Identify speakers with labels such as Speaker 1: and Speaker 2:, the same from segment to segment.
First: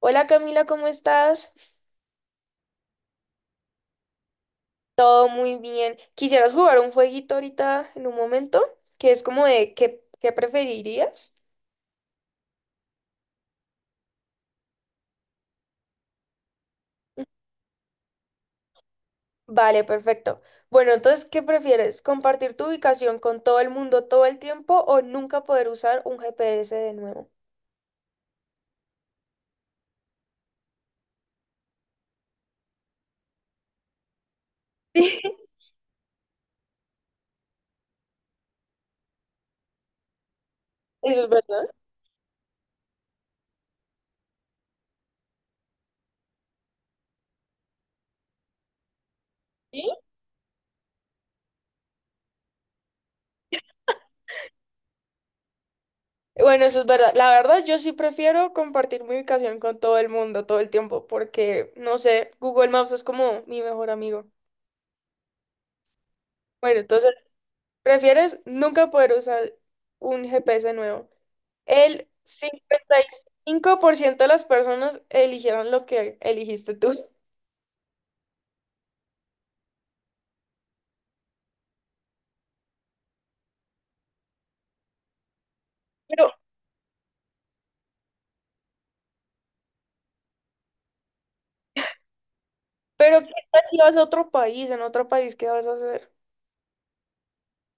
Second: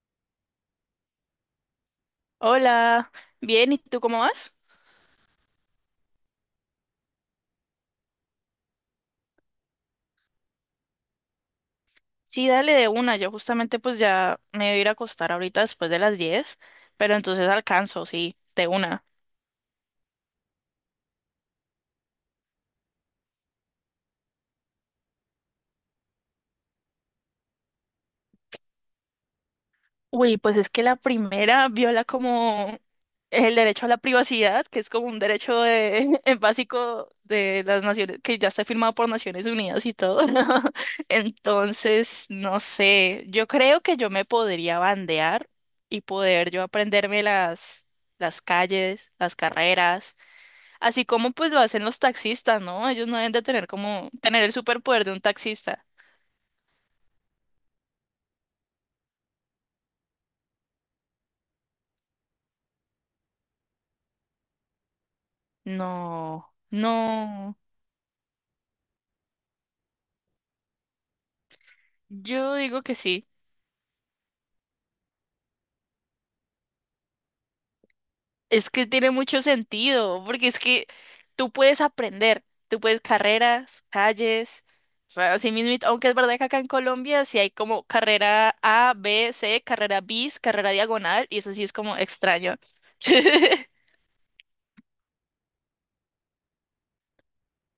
Speaker 1: Hola, Camila, ¿cómo estás?
Speaker 2: Hola, bien, ¿y tú cómo vas?
Speaker 1: Todo muy bien. ¿Quisieras jugar un jueguito ahorita en un momento? Que es como de ¿qué preferirías?
Speaker 2: Sí, dale de una, yo justamente pues ya me voy a ir a acostar ahorita después de las 10, pero entonces alcanzo, sí, de una.
Speaker 1: Vale, perfecto. Bueno, entonces, ¿qué prefieres? ¿Compartir tu ubicación con todo el mundo todo el tiempo o nunca poder usar un GPS de nuevo?
Speaker 2: Uy, pues es que la primera viola como el derecho a la privacidad, que es como un derecho básico de las naciones, que ya está firmado por Naciones Unidas y todo.
Speaker 1: Sí, eso es verdad.
Speaker 2: Entonces, no sé, yo creo que yo me podría bandear y poder yo aprenderme las calles, las
Speaker 1: Sí.
Speaker 2: carreras. Así como pues lo hacen los taxistas, ¿no? Ellos no deben de tener como tener el superpoder de un taxista.
Speaker 1: Bueno, eso es verdad. La verdad, yo sí prefiero compartir mi ubicación con todo el mundo todo el tiempo porque, no sé, Google Maps es como mi mejor amigo.
Speaker 2: No,
Speaker 1: Bueno, entonces...
Speaker 2: no.
Speaker 1: ¿Prefieres nunca poder usar un GPS nuevo? El
Speaker 2: Yo digo
Speaker 1: cincuenta
Speaker 2: que
Speaker 1: y
Speaker 2: sí.
Speaker 1: cinco por ciento de las personas eligieron lo que eligiste tú.
Speaker 2: Es que tiene mucho sentido, porque es que tú puedes aprender, tú puedes carreras, calles, o sea, así mismo, aunque es
Speaker 1: Pero,
Speaker 2: verdad que acá en Colombia sí hay como carrera A, B, C, carrera bis, carrera diagonal, y eso sí es como extraño.
Speaker 1: pero ¿qué tal si vas a otro país? ¿En otro país qué vas a hacer?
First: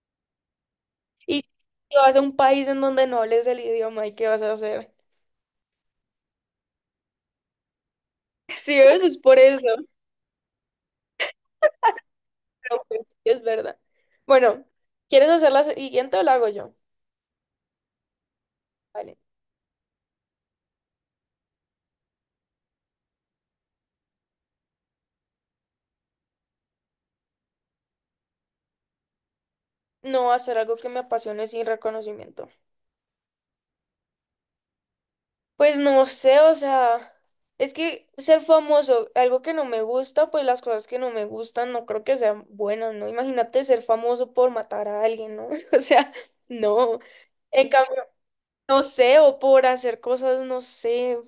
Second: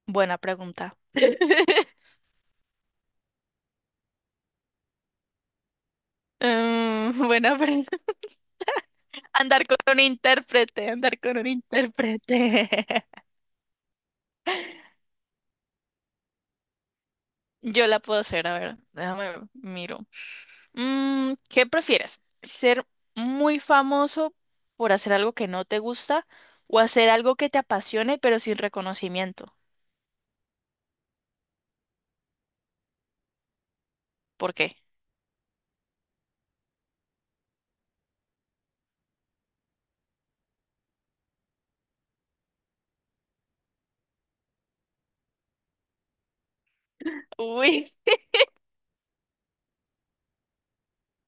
Speaker 2: Buena pregunta.
Speaker 1: Y si vas a un país en donde no hables el idioma, ¿y qué vas a hacer?
Speaker 2: Mm, buena pregunta.
Speaker 1: Sí, eso es por eso.
Speaker 2: Andar con un intérprete, andar con un intérprete.
Speaker 1: Pero pues sí, es verdad. Bueno, ¿quieres hacer la siguiente o la hago yo?
Speaker 2: Yo la puedo hacer, a ver,
Speaker 1: Vale.
Speaker 2: déjame ver, miro. ¿Qué prefieres? ¿Ser muy famoso por hacer algo que no te gusta o hacer algo que te apasione pero sin reconocimiento?
Speaker 1: No hacer algo que me apasione sin reconocimiento.
Speaker 2: ¿Por qué?
Speaker 1: Pues no sé, o sea, es que ser famoso, algo que no me gusta, pues las cosas que no me gustan no creo que sean buenas, ¿no? Imagínate ser famoso por matar a alguien, ¿no? O sea, no. En
Speaker 2: Uy.
Speaker 1: cambio, no sé, o por hacer cosas, no sé,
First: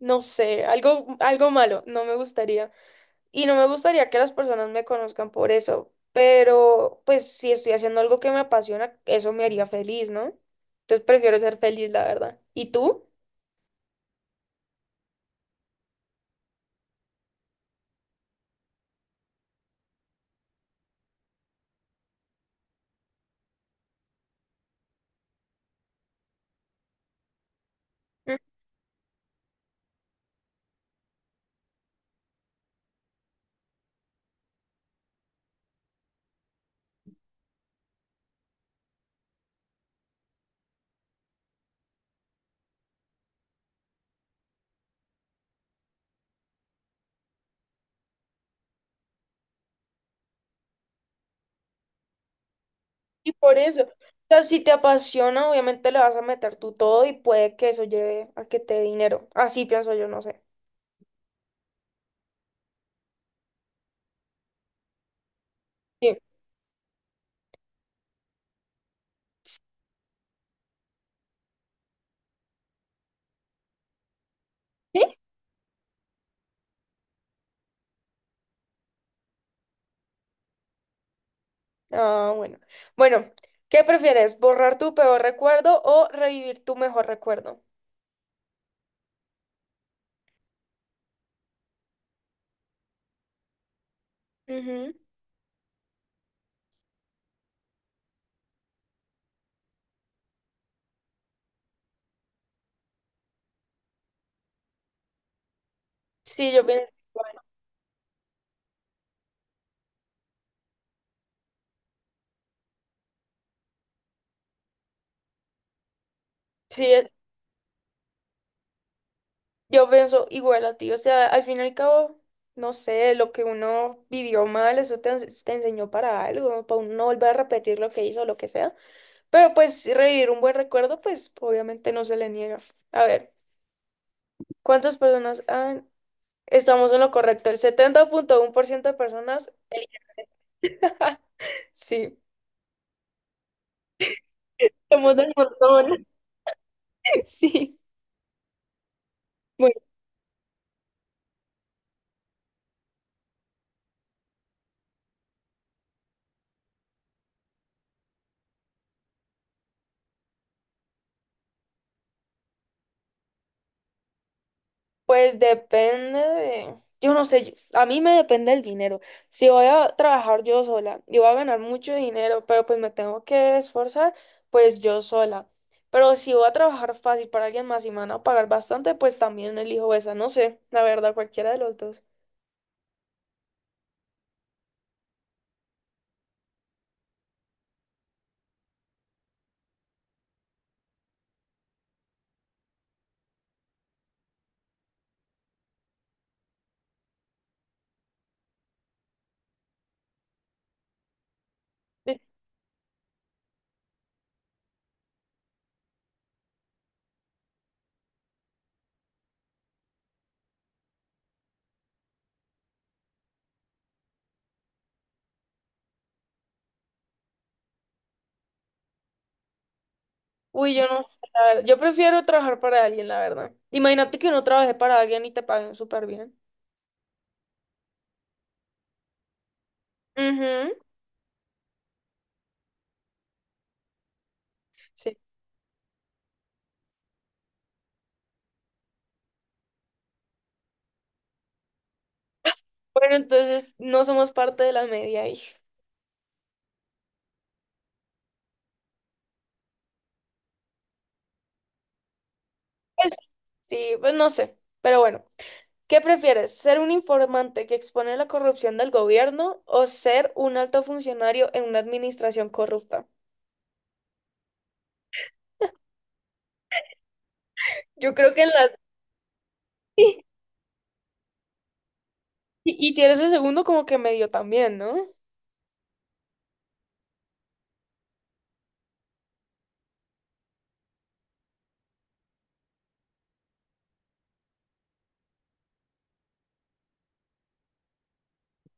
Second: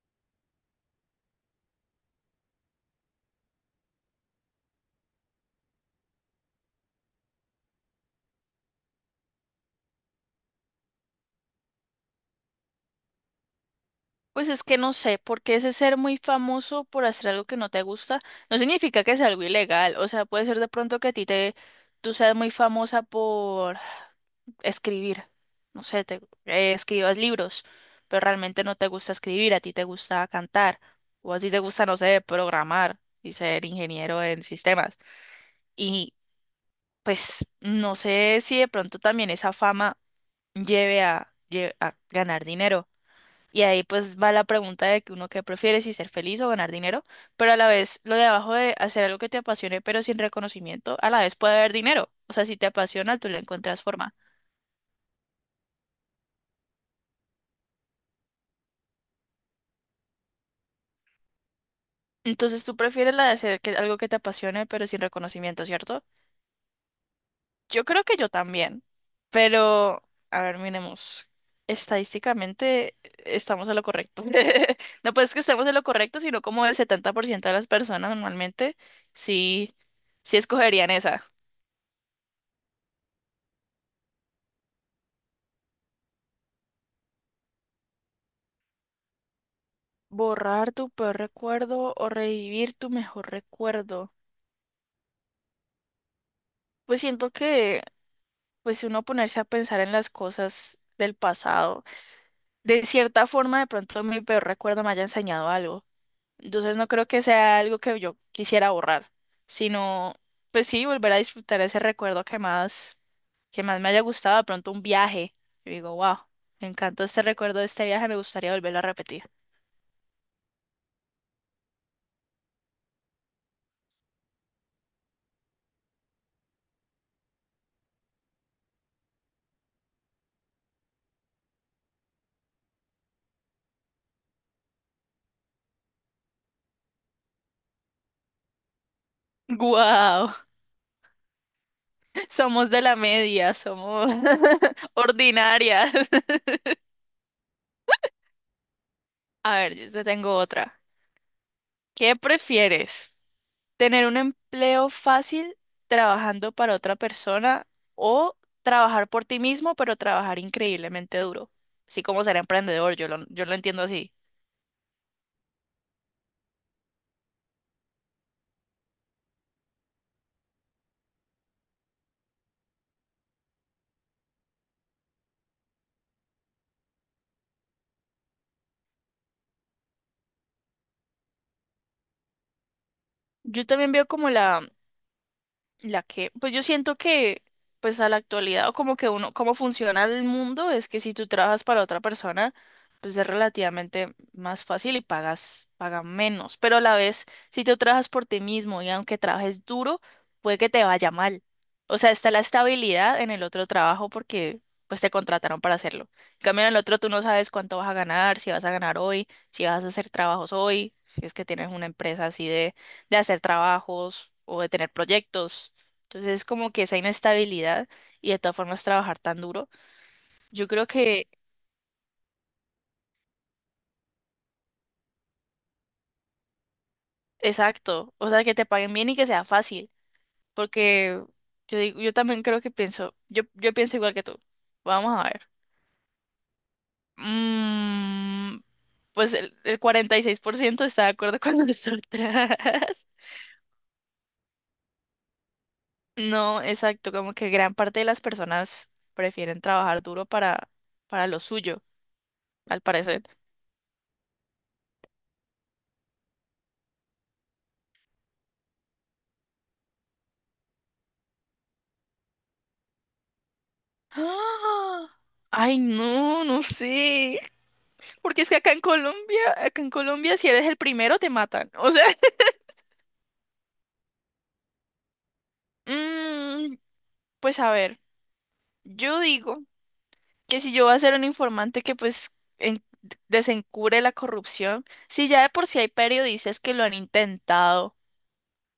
Speaker 1: no sé, algo, algo malo, no me gustaría. Y no me gustaría que las personas me conozcan por eso, pero pues si estoy haciendo algo que me apasiona, eso me haría feliz, ¿no? Entonces prefiero ser feliz, la verdad. ¿Y tú?
Speaker 2: Pues es que no sé, porque ese ser muy famoso por hacer algo que no te gusta no significa que sea algo ilegal. O sea, puede ser de pronto que tú seas muy famosa por escribir. No sé, escribas libros, pero realmente no te gusta escribir, a ti te gusta cantar, o a ti te gusta, no sé, programar y ser ingeniero en sistemas. Y pues no sé si de pronto también esa fama lleve a a ganar dinero. Y ahí pues va la pregunta de que uno qué prefiere, si ser feliz o ganar dinero, pero a la vez lo de abajo de hacer algo que te apasione pero sin reconocimiento, a la vez puede haber dinero. O sea, si te apasiona, tú
Speaker 1: Y
Speaker 2: le
Speaker 1: por
Speaker 2: encuentras
Speaker 1: eso, o
Speaker 2: forma.
Speaker 1: sea, si te apasiona, obviamente le vas a meter tú todo y puede que eso lleve a que te dé dinero. Así pienso yo, no sé.
Speaker 2: Entonces tú prefieres la de hacer que, algo que te apasione pero sin reconocimiento, ¿cierto?
Speaker 1: Sí.
Speaker 2: Yo creo que yo también, pero a ver, miremos. Estadísticamente estamos en lo correcto.
Speaker 1: ¿Sí?
Speaker 2: No pues que estemos en lo correcto, sino como el 70% de las personas normalmente sí, sí escogerían esa.
Speaker 1: Ah, bueno. Bueno, ¿qué prefieres? ¿Borrar tu peor recuerdo o revivir tu mejor recuerdo?
Speaker 2: Borrar tu peor recuerdo o revivir tu mejor recuerdo.
Speaker 1: Ujú.
Speaker 2: Pues siento que, pues si uno ponerse a pensar en las cosas del pasado, de cierta forma de pronto mi peor recuerdo me haya enseñado algo.
Speaker 1: Sí, yo
Speaker 2: Entonces no
Speaker 1: pienso,
Speaker 2: creo que
Speaker 1: igual
Speaker 2: sea algo que yo quisiera borrar, sino, pues sí, volver a disfrutar ese recuerdo que más, me haya gustado, de pronto un viaje. Yo digo, wow, me
Speaker 1: sí,
Speaker 2: encantó este recuerdo de este viaje, me gustaría volverlo a repetir.
Speaker 1: yo pienso igual a ti. O sea, al fin y al cabo, no sé, lo que uno vivió mal, eso te, te enseñó para algo, para uno no volver a repetir lo que hizo, lo que sea. Pero pues revivir un buen recuerdo, pues obviamente no se le niega. A ver, ¿cuántas personas han... Estamos en lo correcto. El 70.1% de personas...
Speaker 2: ¡Guau!
Speaker 1: Sí.
Speaker 2: Somos de la media, somos
Speaker 1: Somos del
Speaker 2: ordinarias.
Speaker 1: montón. Sí.
Speaker 2: A ver, yo te tengo otra. ¿Qué prefieres? ¿Tener un empleo fácil trabajando para otra persona o trabajar por ti mismo, pero trabajar increíblemente duro? Así como ser emprendedor, yo lo entiendo así.
Speaker 1: Pues depende de, yo no sé, a mí me depende el dinero. Si voy a trabajar yo sola y voy a ganar mucho dinero, pero pues me tengo que esforzar, pues yo sola. Pero si voy a trabajar fácil para alguien más y me van a pagar bastante, pues también elijo esa, no sé, la verdad, cualquiera de los dos.
Speaker 2: Yo también veo como la que, pues yo siento que, pues a la actualidad, o como que uno, cómo funciona el mundo, es que si tú trabajas para otra persona, pues es relativamente más fácil y pagan menos. Pero a la vez, si tú trabajas por ti mismo y aunque trabajes duro, puede que te vaya mal. O sea,
Speaker 1: Sí.
Speaker 2: está la estabilidad en el otro trabajo porque pues te contrataron para hacerlo. En cambio, en el otro tú no sabes cuánto vas a ganar, si vas a ganar hoy, si vas a hacer trabajos hoy, si es que tienes una empresa así de hacer trabajos o de tener proyectos. Entonces es como que esa inestabilidad y de todas formas trabajar tan duro. Yo
Speaker 1: Uy,
Speaker 2: creo
Speaker 1: yo no sé,
Speaker 2: que,
Speaker 1: la verdad, yo prefiero trabajar para alguien, la verdad. Imagínate que no trabajé para alguien y te paguen súper bien.
Speaker 2: exacto, o sea, que te paguen bien y que sea fácil,
Speaker 1: Ujú.
Speaker 2: porque yo digo, yo también creo que pienso, yo pienso igual que tú.
Speaker 1: Sí.
Speaker 2: Vamos a ver. Mm, pues el 46% está de acuerdo con nosotras.
Speaker 1: Bueno, entonces no somos parte de la media ahí.
Speaker 2: No, exacto, como que gran parte de las personas prefieren trabajar duro para lo suyo, al
Speaker 1: Pues,
Speaker 2: parecer.
Speaker 1: sí, pues no sé. Pero bueno, ¿qué prefieres? ¿Ser un informante que expone la corrupción del gobierno o ser un alto funcionario en una administración corrupta?
Speaker 2: ¡Ah! Ay, no, no sé.
Speaker 1: Yo creo
Speaker 2: Porque
Speaker 1: que
Speaker 2: es
Speaker 1: en
Speaker 2: que
Speaker 1: las...
Speaker 2: acá en Colombia, si eres el primero, te matan. O sea,
Speaker 1: Y si eres el segundo, como que medio también, ¿no?
Speaker 2: mm, pues a ver, yo digo que si yo voy a ser un informante que pues en- desencubre la corrupción, si ya de por sí hay periodistas que lo han intentado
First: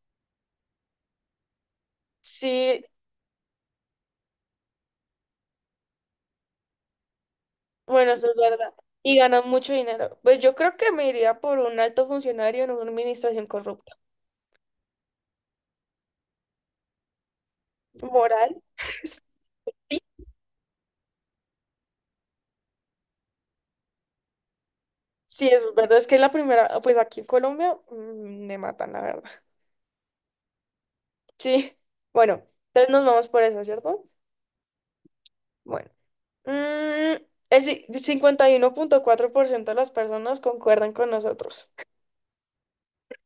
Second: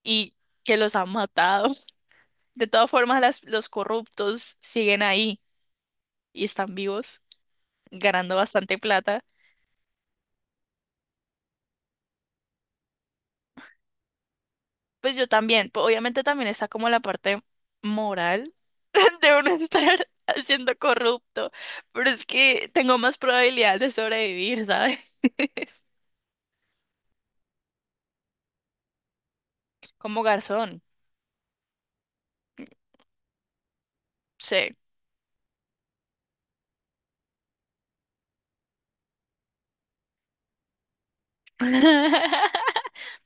Speaker 2: y que los han matado, de
Speaker 1: Sí,
Speaker 2: todas formas los corruptos siguen ahí y están vivos,
Speaker 1: bueno, eso es
Speaker 2: ganando
Speaker 1: verdad.
Speaker 2: bastante
Speaker 1: Y
Speaker 2: plata,
Speaker 1: ganan mucho dinero. Pues yo creo que me iría por un alto funcionario en una administración corrupta.
Speaker 2: pues yo también, pues obviamente también está como la parte moral
Speaker 1: Moral.
Speaker 2: de uno
Speaker 1: Sí,
Speaker 2: estar siendo corrupto, pero es que tengo más probabilidad de sobrevivir, ¿sabes?
Speaker 1: sí, es verdad. Es que la primera, pues aquí en Colombia me matan, la verdad.
Speaker 2: Como garzón,
Speaker 1: Sí, bueno, entonces nos vamos por eso, ¿cierto?
Speaker 2: sí.
Speaker 1: Bueno, mm, el 51.4% de las personas concuerdan con nosotros.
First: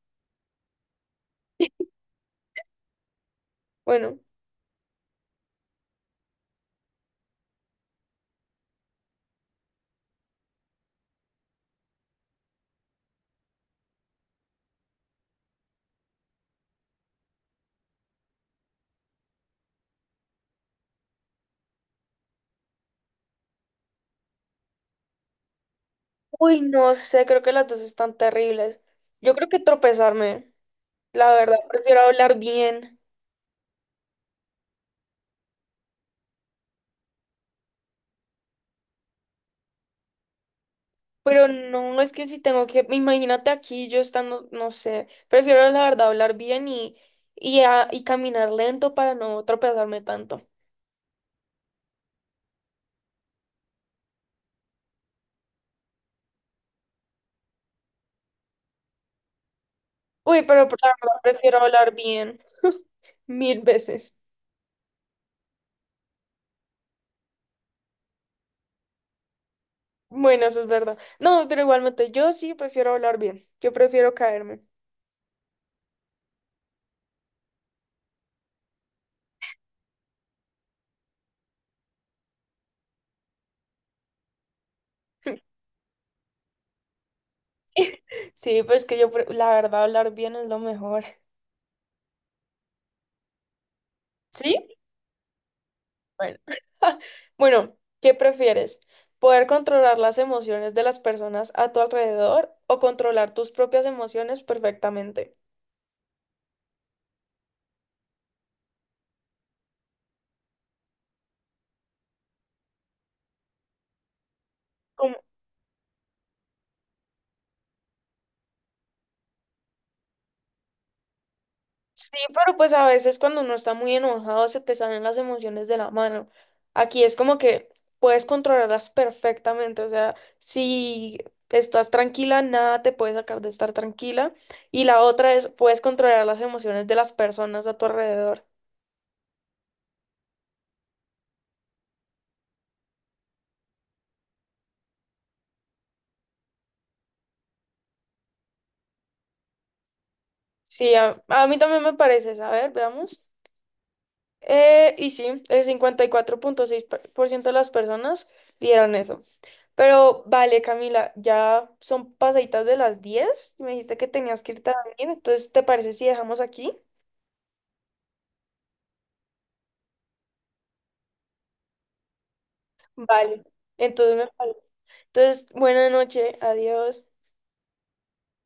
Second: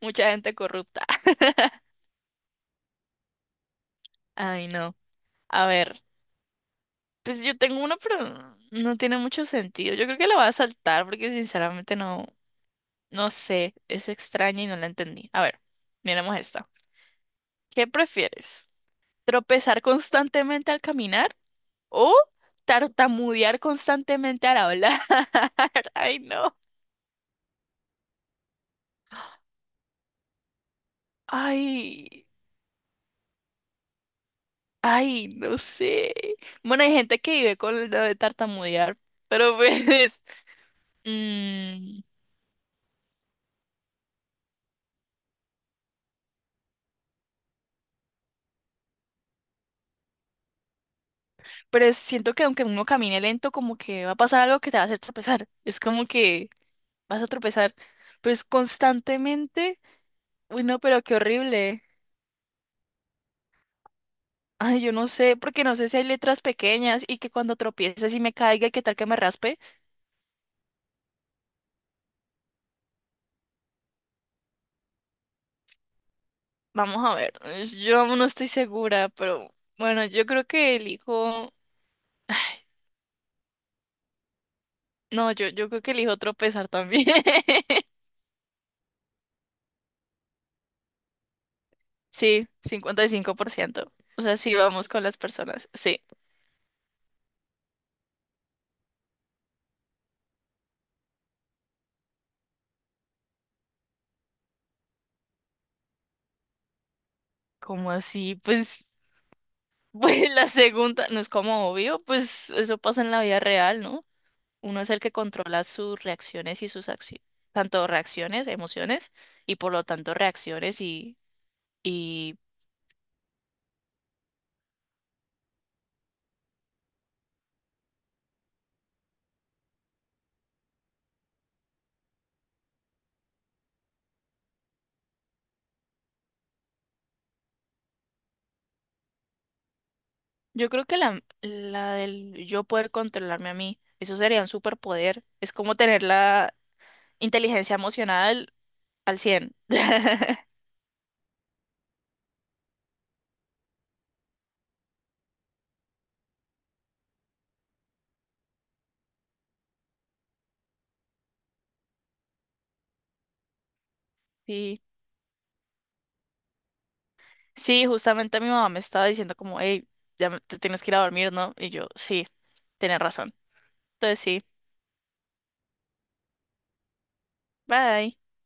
Speaker 2: Mucha gente corrupta.
Speaker 1: Bueno,
Speaker 2: Ay, no. A ver, pues yo tengo uno, pero no tiene mucho sentido. Yo creo que la voy a saltar porque sinceramente no, no sé, es extraña y no la entendí. A ver, miremos esta. ¿Qué prefieres? ¿Tropezar constantemente al caminar o tartamudear constantemente al hablar? Ay, no.
Speaker 1: uy, no sé, creo que las dos están terribles. Yo creo que tropezarme, la verdad, prefiero
Speaker 2: Ay,
Speaker 1: hablar bien,
Speaker 2: ay, no sé. Bueno, hay gente que vive con lo de tartamudear, pero pues...
Speaker 1: pero
Speaker 2: mm,
Speaker 1: no, es que si tengo que, imagínate aquí yo estando, no sé, prefiero la verdad hablar bien y caminar lento para no tropezarme tanto.
Speaker 2: pero siento que aunque uno camine lento, como que va a pasar algo que te va a hacer tropezar. Es como que vas a tropezar, pues constantemente.
Speaker 1: Uy, pero
Speaker 2: Uy,
Speaker 1: la
Speaker 2: no, pero qué
Speaker 1: verdad prefiero
Speaker 2: horrible.
Speaker 1: hablar bien mil veces.
Speaker 2: Ay, yo no sé, porque no sé si hay letras pequeñas y que cuando tropieces y me caiga, ¿qué tal que me raspe?
Speaker 1: Bueno, eso es verdad. No, pero igualmente yo sí prefiero hablar bien. Yo prefiero caerme.
Speaker 2: Vamos a ver, yo aún no estoy segura, pero bueno, yo creo que elijo, no, yo, yo creo que elijo tropezar también.
Speaker 1: Sí, pues que yo, la verdad, hablar bien es lo mejor.
Speaker 2: Sí, 55%. O sea, sí
Speaker 1: ¿Sí?
Speaker 2: vamos con las personas. Sí.
Speaker 1: Bueno. Bueno, ¿qué prefieres? ¿Poder controlar las emociones de las personas a tu alrededor o controlar tus propias emociones perfectamente?
Speaker 2: ¿Cómo así? Pues, pues la segunda, no es como obvio, pues eso pasa en la vida real, ¿no? Uno es el que controla sus reacciones y sus acciones, tanto reacciones, emociones, y por lo tanto reacciones y
Speaker 1: Sí,
Speaker 2: y,
Speaker 1: pero pues a veces cuando uno está muy enojado se te salen las emociones de la mano. Aquí es como que puedes controlarlas perfectamente, o sea, si estás tranquila, nada te puede sacar de estar tranquila. Y la otra es, puedes controlar las emociones de las personas a tu alrededor.
Speaker 2: Yo creo que la del yo poder controlarme a mí, eso sería un superpoder. Es como tener la inteligencia emocional al 100.
Speaker 1: Sí, a mí también me parece, a ver, veamos. Y sí, el 54.6% de las personas vieron eso. Pero vale, Camila, ya son pasaditas de las 10. Me dijiste que tenías que ir
Speaker 2: Sí,
Speaker 1: también. Entonces, ¿te parece si dejamos aquí?
Speaker 2: sí, justamente mi mamá me estaba diciendo como, hey, te tienes que ir a dormir, ¿no? Y yo, sí, tienes razón.
Speaker 1: Vale. Entonces
Speaker 2: Entonces
Speaker 1: me
Speaker 2: sí,
Speaker 1: parece. Entonces, buena noche. Adiós.
Speaker 2: bye.